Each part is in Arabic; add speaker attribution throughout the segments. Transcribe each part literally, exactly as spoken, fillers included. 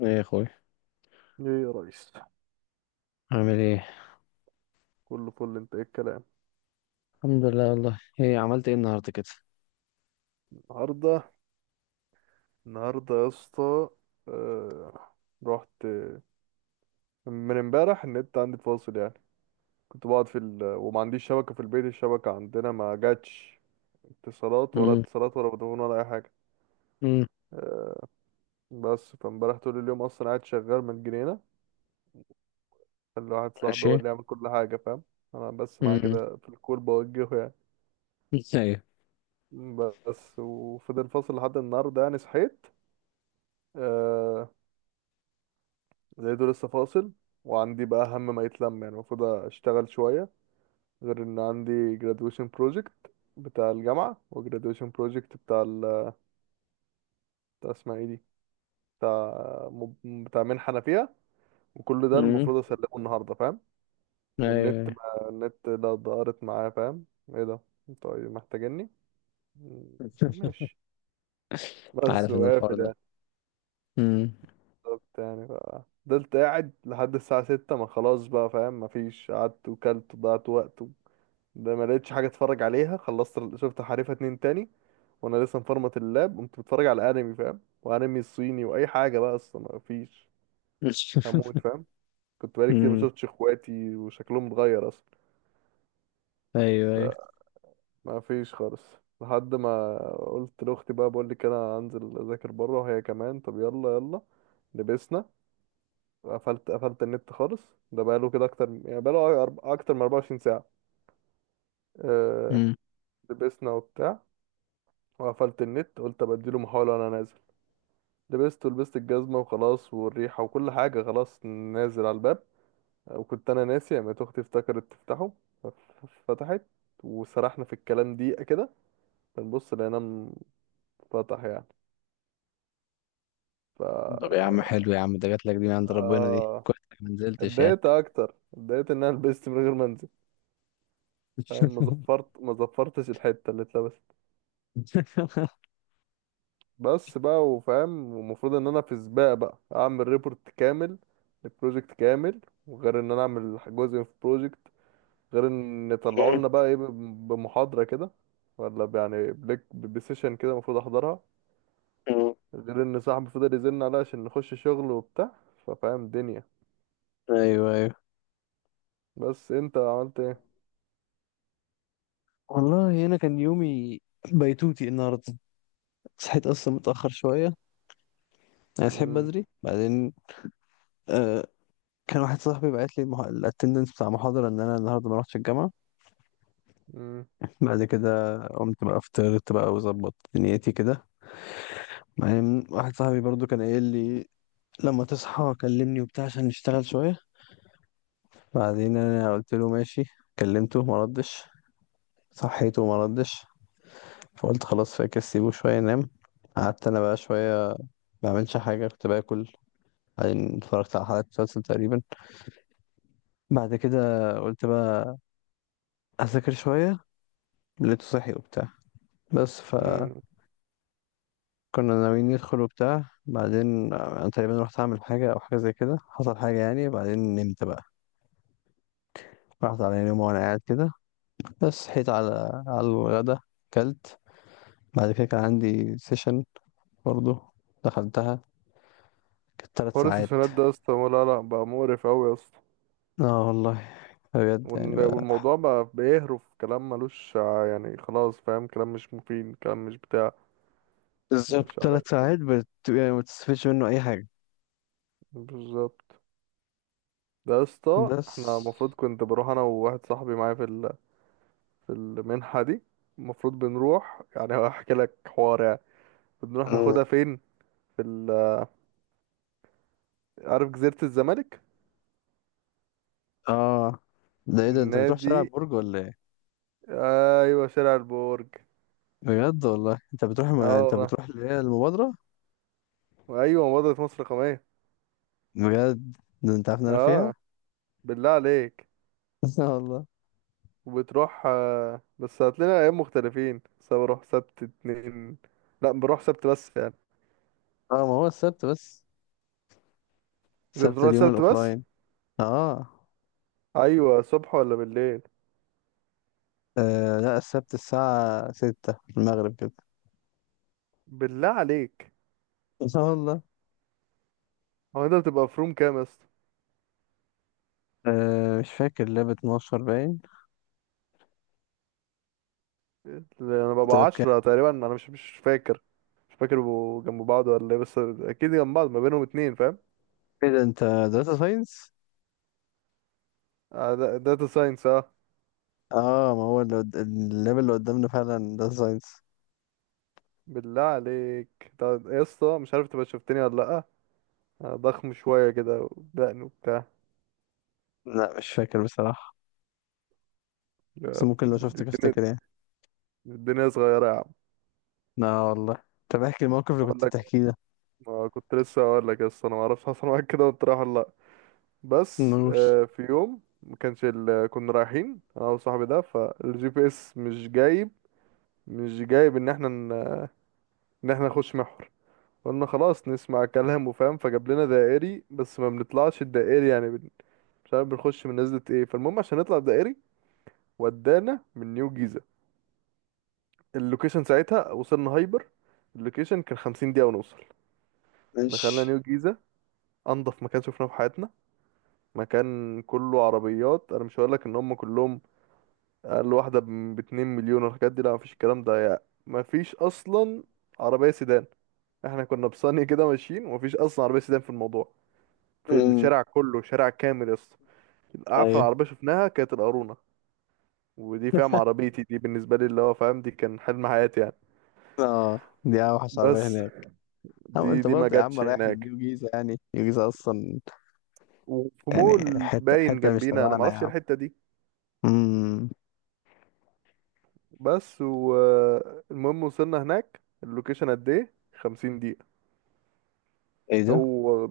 Speaker 1: ايه يا اخوي؟
Speaker 2: ايه يا ريس،
Speaker 1: عامل ايه؟
Speaker 2: كله فل. انت ايه الكلام؟
Speaker 1: الحمد لله، والله ايه عملت ايه النهارده كده؟
Speaker 2: النهارده النهارده يا اسطى. آه... رحت من امبارح النت عندي فاصل يعني. كنت بقعد في ال... وما عنديش شبكه في البيت، الشبكه عندنا ما جاتش. اتصالات ولا
Speaker 1: امم.
Speaker 2: اتصالات ولا فودافون ولا اي حاجه.
Speaker 1: امم.
Speaker 2: آه، بس فامبارح طول اليوم اصلا قاعد شغال من جنينه اللي واحد صاحبي هو
Speaker 1: ماشي.
Speaker 2: اللي يعمل كل حاجه، فاهم؟ انا بس معاه
Speaker 1: امم.
Speaker 2: كده في الكور بوجهه يعني.
Speaker 1: ايوه.
Speaker 2: بس وفضل فاصل لحد النهارده يعني. صحيت. آه، زي دول لسه فاصل. وعندي بقى هم ما يتلم يعني، المفروض اشتغل شوية. غير ان عندي graduation project بتاع الجامعة، و graduation project بتاع ال بتاع اسمها ايه دي، بتاع، مب- بتاع منحة انا فيها. وكل ده
Speaker 1: امم.
Speaker 2: المفروض اسلمه النهاردة، فاهم؟
Speaker 1: ايوه
Speaker 2: والنت،
Speaker 1: أيوة.
Speaker 2: ما النت ده ضارت معايا، فاهم؟ ايه ده، انتوا إيه محتاجيني؟ م- ماشي. بس
Speaker 1: عارف ان الحوار
Speaker 2: وقافل
Speaker 1: ده.
Speaker 2: يعني.
Speaker 1: امم.
Speaker 2: بالظبط يعني. ف فضلت قاعد لحد الساعة ستة ما خلاص بقى، فاهم؟ مفيش. قعدت وكلت وضيعت وقت. ده ما لقيتش حاجه اتفرج عليها. خلصت شفت حريفه اتنين تاني وانا لسه مفرمط اللاب. قمت بتفرج على انمي، فاهم؟ وانمي الصيني واي حاجه بقى، اصلا ما فيش هموت، فاهم؟ كنت بقالي كتير ما
Speaker 1: امم.
Speaker 2: شفتش اخواتي وشكلهم اتغير اصلا.
Speaker 1: ايوه ايوه.
Speaker 2: فما فيش خالص لحد ما قلت لاختي بقى، بقول لك انا هنزل اذاكر بره، وهي كمان طب يلا يلا. لبسنا. قفلت قفلت النت خالص، ده بقاله كده اكتر يعني، بقاله أرب- اكتر من أربعة وعشرين ساعة ساعه. أه.
Speaker 1: امم.
Speaker 2: لبسنا وبتاع، وقفلت النت، قلت ابديله محاولة وانا نازل. لبست، ولبست الجزمة وخلاص والريحة وكل حاجة، خلاص نازل على الباب. وكنت أنا ناسي، قامت أختي افتكرت تفتحه. ف- فتحت، وسرحنا في الكلام دقيقة كده. بنبص لقيناه انفتح يعني. ف،
Speaker 1: طب يا عم، حلو يا عم، ده جات لك دي من عند ربنا، دي
Speaker 2: آه.
Speaker 1: كويس إنك ما نزلتش يعني.
Speaker 2: اتضايقت أكتر اتضايقت إن أنا لبست من غير ما أنزل، فاهم؟ ما زفرت ما زفرتش الحتة اللي اتلبست بس بقى، وفاهم. ومفروض إن أنا في سباق بقى، أعمل ريبورت كامل، البروجكت كامل. وغير إن أنا أعمل جزء في بروجكت، غير ان يطلعوا لنا بقى ايه، ب- بمحاضرة كده، ولا يعني بليك بسيشن كده، المفروض احضرها.
Speaker 1: أمم.
Speaker 2: غير ان صاحبي فضل يزن عليا عشان نخش شغل وبتاع، ففاهم دنيا.
Speaker 1: ايوه ايوه.
Speaker 2: بس انت عملت ايه؟
Speaker 1: والله انا كان يومي بيتوتي النهارده. صحيت اصلا متاخر شويه. انا صحيت
Speaker 2: مم،
Speaker 1: بدري بعدين. آه، كان واحد صاحبي بعت لي الاتندنس بتاع محاضرة ان انا النهارده ما رحتش الجامعة.
Speaker 2: مم،
Speaker 1: بعد كده قمت بقى فطرت بقى وظبطت دنيتي كده. بعدين واحد صاحبي برضو كان قايل لي لما تصحى كلمني وبتاع عشان نشتغل شوية. بعدين انا قلت له ماشي. كلمته ما ردش. صحيته وما ردش. فقلت خلاص فاكر سيبه شوية ينام. قعدت انا بقى شوية ما بعملش حاجة، كنت باكل. بعدين اتفرجت على حلقة مسلسل تقريبا. بعد كده قلت بقى أذاكر شوية. لقيته صحي وبتاع. بس ف
Speaker 2: مم.
Speaker 1: كنا ناويين ندخل وبتاع، بعدين انا تقريبا رحت اعمل حاجه او حاجه زي كده، حصل حاجه يعني، بعدين نمت بقى. رحت على نوم وانا قاعد كده. بس صحيت على على الغدا. كلت. بعد كده كان عندي سيشن برضه. دخلتها، كانت ثلاث
Speaker 2: حوار
Speaker 1: ساعات
Speaker 2: السيشنات ده يا اسطى، لا لا، بقى مقرف قوي يا اسطى.
Speaker 1: اه والله، بجد يعني
Speaker 2: وال-
Speaker 1: بقى.
Speaker 2: والموضوع بقى بيهرف كلام ملوش ع- يعني، خلاص فاهم، كلام مش مفيد، كلام مش بتاع.
Speaker 1: بالظبط
Speaker 2: مش
Speaker 1: ثلاث
Speaker 2: عارف.
Speaker 1: ساعات بت... يعني ما بتستفدش منه اي حاجه.
Speaker 2: بالظبط. ده يا اسطى
Speaker 1: بس.
Speaker 2: احنا المفروض كنت بروح انا وواحد صاحبي معايا في، في المنحة دي. المفروض بنروح يعني، هحكي لك حوار يعني. بنروح
Speaker 1: مم.
Speaker 2: ناخدها فين؟ في ال- عارف جزيرة الزمالك؟
Speaker 1: اه ده، ايه ده، انت بتروح
Speaker 2: نادي،
Speaker 1: شارع برج ولا ايه؟
Speaker 2: ايوه شارع البرج.
Speaker 1: بجد والله، انت بتروح
Speaker 2: اه
Speaker 1: ما... انت
Speaker 2: والله.
Speaker 1: بتروح اللي هي المبادره.
Speaker 2: وايوه، مباراة مصر الرقمية.
Speaker 1: بجد، ده انت عارف ان انا فيها.
Speaker 2: اه. بالله عليك.
Speaker 1: اه والله.
Speaker 2: وبتروح، آه، بس هات لنا ايام مختلفين. بس أنا بروح سبت اتنين. لا بروح سبت بس يعني.
Speaker 1: اه ما هو السبت بس.
Speaker 2: انت
Speaker 1: السبت
Speaker 2: بتروح
Speaker 1: اليوم
Speaker 2: سبت بس؟
Speaker 1: الاوفلاين. اه.
Speaker 2: ايوه، صبح ولا بالليل؟
Speaker 1: آه، لا السبت الساعة ستة المغرب كده.
Speaker 2: بالله عليك.
Speaker 1: اه والله.
Speaker 2: هو انت بتبقى في روم كام يا اسطى؟
Speaker 1: آه مش فاكر، لاب اتناشر باين.
Speaker 2: انا
Speaker 1: انت
Speaker 2: ببقى
Speaker 1: لاب كام؟
Speaker 2: عشرة تقريبا، انا مش مش فاكر. مش فاكر بيبقوا جنب بعض ولا ايه، بس اكيد جنب بعض، ما بينهم اتنين، فاهم؟
Speaker 1: ايه ده، انت داتا ساينس؟
Speaker 2: آه، دا- داتا ساينس، اه.
Speaker 1: اه ما هو اللي قد- اللاب اللي قدامنا فعلا داتا ساينس.
Speaker 2: بالله عليك، طب يا اسطى مش عارف تبقى شفتني ولا لا. أنا ضخم شوية كده ودقن وبتاع.
Speaker 1: لا مش فاكر بصراحة.
Speaker 2: يا
Speaker 1: بس ممكن لو
Speaker 2: ابني،
Speaker 1: شفتك
Speaker 2: الدنيا،
Speaker 1: افتكر يعني.
Speaker 2: الدنيا صغيرة يا عم.
Speaker 1: لا والله. طب احكي الموقف اللي
Speaker 2: بقول
Speaker 1: كنت
Speaker 2: لك.
Speaker 1: بتحكيه ده.
Speaker 2: ما كنت لسه هقول لك يا اسطى، انا ما اعرفش حصل معاك كده وانت رايح ولا لا. بس
Speaker 1: نور.
Speaker 2: آه، في يوم، ما كانش ال- كنا رايحين انا وصاحبي ده، فالجي بي اس مش جايب مش جايب ان احنا، ان احنا نخش محور. قلنا خلاص نسمع كلام وفاهم، فجاب لنا دائري، بس ما بنطلعش الدائري يعني، بن... مش عارف بنخش من نزلة ايه، فالمهم عشان نطلع دائري، ودانا من نيو جيزة. اللوكيشن ساعتها وصلنا هايبر. اللوكيشن كان خمسين دقيقة ونوصل. دخلنا
Speaker 1: ماشي.
Speaker 2: نيو جيزة، انضف مكان شفناه في حياتنا. مكان كله عربيات، انا مش هقولك ان هم كلهم اقل واحدة ب- باتنين مليون. والحاجات دي، لا مفيش الكلام ده يعني، مفيش اصلا عربية سيدان. احنا كنا بصني كده ماشيين، ومفيش اصلا عربية سيدان في الموضوع، في
Speaker 1: امم.
Speaker 2: الشارع كله، شارع كامل يا اسطى. اعفن
Speaker 1: ايوه.
Speaker 2: عربيه شفناها كانت القارونه. ودي، فاهم، عربيتي دي بالنسبه لي اللي هو فاهم، دي كان حلم حياتي يعني.
Speaker 1: اه. دي اوحش عربية
Speaker 2: بس
Speaker 1: هناك. او
Speaker 2: دي
Speaker 1: انت
Speaker 2: دي ما
Speaker 1: برضه يا عم
Speaker 2: جاتش
Speaker 1: رايح
Speaker 2: هناك.
Speaker 1: لنيو جيزة، يعني نيو جيزة اصلا.
Speaker 2: وفي
Speaker 1: يعني
Speaker 2: مول
Speaker 1: حتة
Speaker 2: باين
Speaker 1: حتة مش
Speaker 2: جنبينا، انا ما
Speaker 1: تبعنا يا
Speaker 2: اعرفش إيه
Speaker 1: عم.
Speaker 2: الحته دي.
Speaker 1: امم.
Speaker 2: بس والمهم، وصلنا هناك اللوكيشن قد ايه خمسين دقيقة دقيقه.
Speaker 1: ايه ده؟
Speaker 2: هو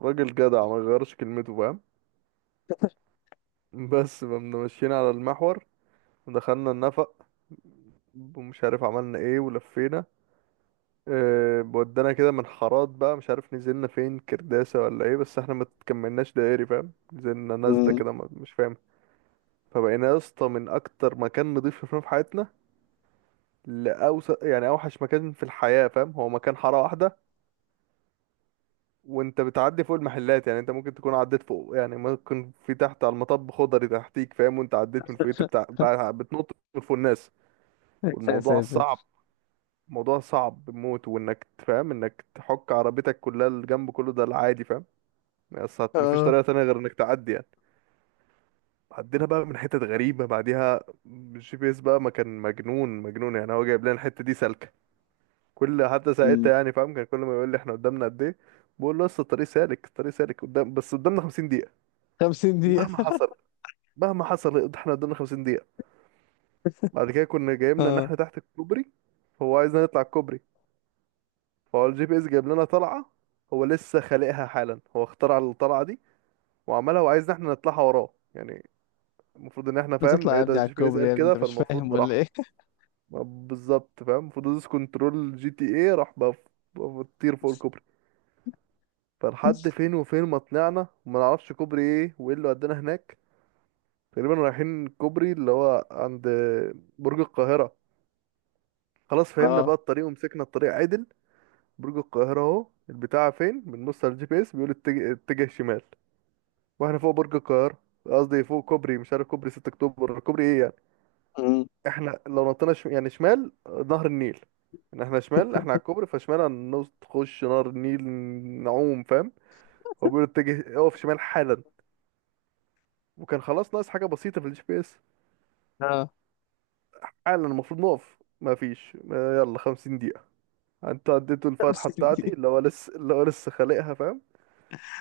Speaker 2: راجل جدع، ما غيرش كلمته، فاهم؟ بس فمنا ماشيين على المحور، دخلنا النفق، ومش عارف عملنا ايه ولفينا. آه، ودانا كده من حارات بقى، مش عارف نزلنا فين، كرداسة ولا ايه، بس احنا ما تكملناش دائري، فاهم؟ نزلنا نازلة
Speaker 1: امم.
Speaker 2: كده، ما- مش فاهم. فبقينا يا اسطى من اكتر مكان نضيف شفناه في حياتنا لأوسط يعني اوحش مكان في الحياة، فاهم؟ هو مكان حارة واحدة، وانت بتعدي فوق المحلات يعني. انت ممكن تكون عديت فوق يعني، ممكن في تحت على المطب خضري تحتيك، فاهم؟ وانت عديت من فوقيت بتاع بقى، بتنط من فوق الناس.
Speaker 1: يا
Speaker 2: والموضوع
Speaker 1: ساتر.
Speaker 2: صعب، موضوع صعب بموت. وانك تفهم انك تحك عربيتك كلها، الجنب كله، ده العادي، فاهم؟ بس هت- مفيش
Speaker 1: اه.
Speaker 2: طريقة تانية غير انك تعدي يعني. عدينا بقى من حتت غريبة بعديها. الجي بي اس بقى ما كان مجنون مجنون يعني، هو جايب لنا الحتة دي سالكة كل حتى
Speaker 1: امم.
Speaker 2: ساعتها يعني، فاهم؟ كان كل ما يقول لي احنا قدامنا قد ايه، بقول له لسه الطريق سالك، الطريق سالك قدام، بس قدامنا 50 دقيقة.
Speaker 1: 50 دقيقة.
Speaker 2: مهما حصل مهما حصل احنا قدامنا 50 دقيقة. بعد كده كنا جايبنا ان
Speaker 1: اه
Speaker 2: احنا تحت الكوبري، فهو عايزنا نطلع الكوبري. فهو الجي بي اس جايب لنا طلعة، هو لسه خالقها حالا، هو اخترع الطلعة دي وعملها، وعايزنا احنا نطلعها وراه يعني. المفروض ان احنا فاهم
Speaker 1: بتطلع يا
Speaker 2: ايه ده،
Speaker 1: ابني على
Speaker 2: الجي بي اس
Speaker 1: الكوبري،
Speaker 2: قال
Speaker 1: يا ابني
Speaker 2: كده
Speaker 1: انت مش فاهم
Speaker 2: فالمفروض
Speaker 1: ولا
Speaker 2: راح.
Speaker 1: ايه؟
Speaker 2: بالظبط، فاهم؟ المفروض دوس كنترول جي تي ايه راح بقى، ف- بقى بتطير فوق الكوبري. فلحد فين وفين ما طلعنا، وما نعرفش كوبري ايه وايه اللي ودانا هناك. تقريبا رايحين كوبري اللي هو عند برج القاهرة. خلاص فهمنا
Speaker 1: اه.
Speaker 2: بقى الطريق ومسكنا الطريق عدل. برج القاهرة اهو البتاع فين، بنبص على الجي بي اس بيقول اتجه، اتجه شمال، واحنا فوق برج القاهرة. قصدي فوق كوبري، مش عارف كوبري 6 اكتوبر كوبري ايه يعني.
Speaker 1: امم.
Speaker 2: احنا لو نطينا شم... يعني شمال، نهر النيل. ان احنا شمال، احنا على الكوبري، فشمال هنخش نهر النيل، نعوم، فاهم؟ هو بيقول اتجه، اقف شمال حالا، وكان خلاص ناقص حاجه بسيطه في الجي بي اس.
Speaker 1: اه.
Speaker 2: حالا المفروض نقف، ما فيش ما- يلا خمسين دقيقة دقيقه. انت اديته الفتحه
Speaker 1: 50 دقيقة.
Speaker 2: بتاعتي، اللي هو لسه، اللي هو لسه خالقها، فاهم؟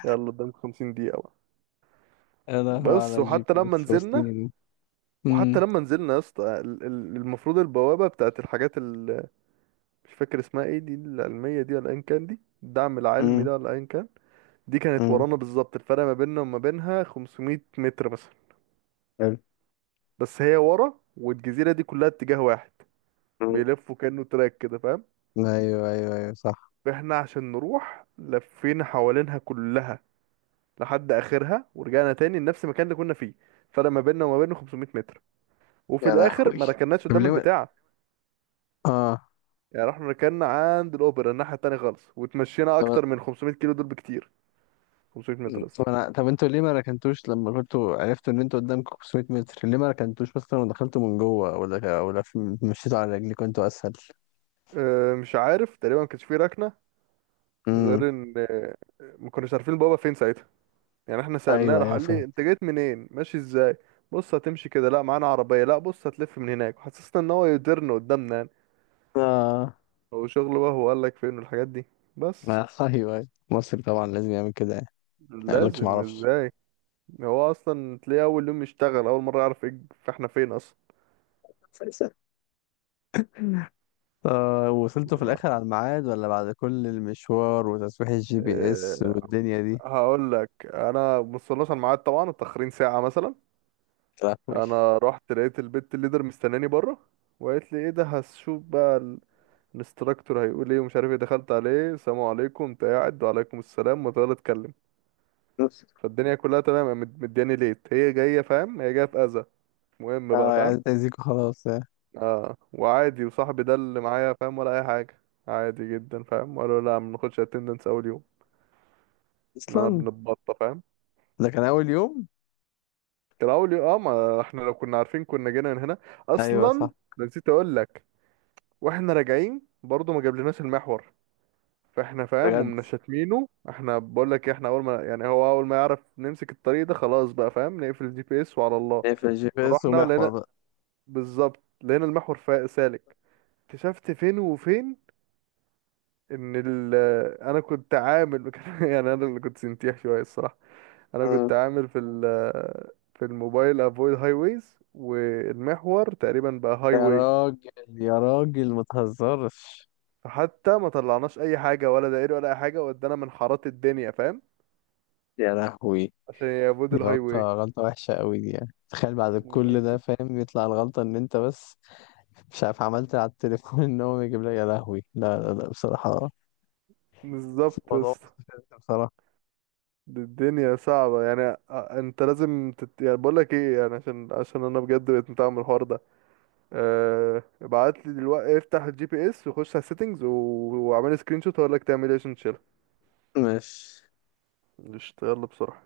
Speaker 2: يلا قدامك خمسين دقيقة دقيقه بقى.
Speaker 1: يا لهوي
Speaker 2: بس
Speaker 1: على جي
Speaker 2: وحتى
Speaker 1: بي
Speaker 2: لما
Speaker 1: اس
Speaker 2: نزلنا،
Speaker 1: وسنينه.
Speaker 2: وحتى
Speaker 1: امم.
Speaker 2: لما نزلنا يا اسطى، ال- ال- المفروض البوابه بتاعت الحاجات، مش فاكر اسمها ايه دي، العلمية دي ولا ايا كان، دي الدعم العلمي
Speaker 1: امم.
Speaker 2: ده ولا ايا كان، دي كانت
Speaker 1: امم.
Speaker 2: ورانا بالظبط، الفرق ما بيننا وما بينها 500 متر مثلا.
Speaker 1: حلو.
Speaker 2: بس هي ورا، والجزيرة دي كلها اتجاه واحد،
Speaker 1: امم.
Speaker 2: بيلفوا كأنه تراك كده، فاهم؟
Speaker 1: ايوه ايوه ايوه صح.
Speaker 2: فاحنا عشان نروح لفينا حوالينها كلها، لحد اخرها ورجعنا تاني لنفس المكان اللي كنا فيه. الفرق ما بيننا وما بينه 500 متر. وفي
Speaker 1: يا
Speaker 2: الاخر
Speaker 1: لهوي.
Speaker 2: ما ركناش
Speaker 1: طب
Speaker 2: قدام
Speaker 1: ليه ما-
Speaker 2: البتاع
Speaker 1: اه.
Speaker 2: يعني، رحنا ركنا عند الاوبرا الناحية التانية خالص، وتمشينا
Speaker 1: طب
Speaker 2: اكتر من 500 كيلو، دول بكتير 500 متر بس.
Speaker 1: طب انا طب انتوا ليه ما ركنتوش لما كنتوا عرفتوا ان انتوا قدامكم 500 متر، ليه ما ركنتوش مثلا ودخلتوا من جوه، ولا ولا في- مشيتوا على رجليكم انتوا اسهل.
Speaker 2: آه، مش عارف، تقريبا ما كانش فيه ركنه.
Speaker 1: امم.
Speaker 2: غير ان آه، ما كناش عارفين بابا فين ساعتها. يعني احنا سالناه،
Speaker 1: ايوه
Speaker 2: راح
Speaker 1: ايوه
Speaker 2: قال لي
Speaker 1: فاهم.
Speaker 2: انت جيت منين، ماشي ازاي، بص هتمشي كده، لا معانا عربيه، لا بص هتلف من هناك، حسسنا ان هو يديرنا قدامنا يعني.
Speaker 1: اه.
Speaker 2: هو شغله بقى، هو قال لك فين والحاجات دي. بس
Speaker 1: آه، ايوه ايوه مصر طبعا لازم يعمل كده يعني. ما يقولكش ما
Speaker 2: لازم
Speaker 1: اعرفش.
Speaker 2: ازاي، هو اصلا تلاقيه اول يوم يشتغل اول مره، يعرف ايه فاحنا فين اصلا.
Speaker 1: آه وصلتوا في الاخر على الميعاد ولا بعد كل المشوار وتصحيح الجي بي اس
Speaker 2: آه،
Speaker 1: والدنيا دي؟
Speaker 2: هقول لك انا وصلناش على الميعاد طبعا، متاخرين ساعه مثلا.
Speaker 1: يا لهوي.
Speaker 2: انا رحت لقيت البت الليدر مستناني بره، وقالت لي ايه ده، هشوف بقى ال- الانستراكتور هيقول ايه ومش عارف ايه. دخلت عليه السلام عليكم، انت قاعد، وعليكم السلام، وتقعد اتكلم. فالدنيا كلها تمام، قامت مدياني ليت هي جايه، فاهم؟ هي جايه في اذى. مهم
Speaker 1: اه
Speaker 2: بقى،
Speaker 1: عايز
Speaker 2: فاهم؟
Speaker 1: تأذيكوا خلاص آه.
Speaker 2: اه وعادي، وصاحبي ده اللي معايا، فاهم ولا اي حاجه. عادي جدا، فاهم؟ قالوا لا ما بناخدش اتندنس اول يوم. ان انا
Speaker 1: اصلا
Speaker 2: بنتبطى، فاهم؟
Speaker 1: ده كان اول يوم.
Speaker 2: كان اول يوم، اه. ما احنا لو كنا عارفين كنا جينا من هنا
Speaker 1: ايوه
Speaker 2: اصلا.
Speaker 1: صح.
Speaker 2: نسيت اقول لك، واحنا راجعين برضو ما جابلناش المحور. فاحنا فاهم
Speaker 1: بجد،
Speaker 2: ومن شاتمينه احنا، بقول لك احنا اول ما يعني، هو اول ما يعرف نمسك الطريق ده خلاص بقى، فاهم؟ نقفل الجي بي اس وعلى الله.
Speaker 1: ايه في الجي بي اس
Speaker 2: فرحنا لقينا،
Speaker 1: ومحور؟
Speaker 2: بالظبط لقينا المحور فا- سالك. اكتشفت فين وفين ان ال، انا كنت عامل يعني، انا اللي كنت سنتيح شويه الصراحه. انا
Speaker 1: مم.
Speaker 2: كنت عامل في ال، في الموبايل افويد هاي ويز، والمحور تقريبا بقى هاي
Speaker 1: يا
Speaker 2: واي.
Speaker 1: راجل يا راجل ما تهزرش.
Speaker 2: فحتى ما طلعناش اي حاجه ولا دائري ولا اي حاجه، ودانا من حارات الدنيا، فاهم؟
Speaker 1: يا لهوي.
Speaker 2: عشان يافويد
Speaker 1: دي
Speaker 2: الهاي
Speaker 1: غلطة،
Speaker 2: واي.
Speaker 1: غلطة وحشة قوي دي، يعني تخيل بعد كل ده
Speaker 2: مميت.
Speaker 1: فاهم، يطلع الغلطة ان انت بس مش عارف عملت على التليفون ان هو يجيب لك. يا لهوي، لا لا لا بصراحة.
Speaker 2: بالظبط يا
Speaker 1: الموضوع
Speaker 2: اسطى.
Speaker 1: مستفز بصراحة.
Speaker 2: دي الدنيا صعبة يعني. آه، انت لازم تت... يعني بقول لك ايه يعني، عشان، عشان انا بجد بقيت متعب من الحوار ده. أه... ابعت لي دلوقتي، افتح الجي بي اس وخش على السيتنج و... واعمل سكرين شوت، هقول لك تعمل ايه عشان تشيلها.
Speaker 1: ماشي.
Speaker 2: قشطة، يلا بسرعة.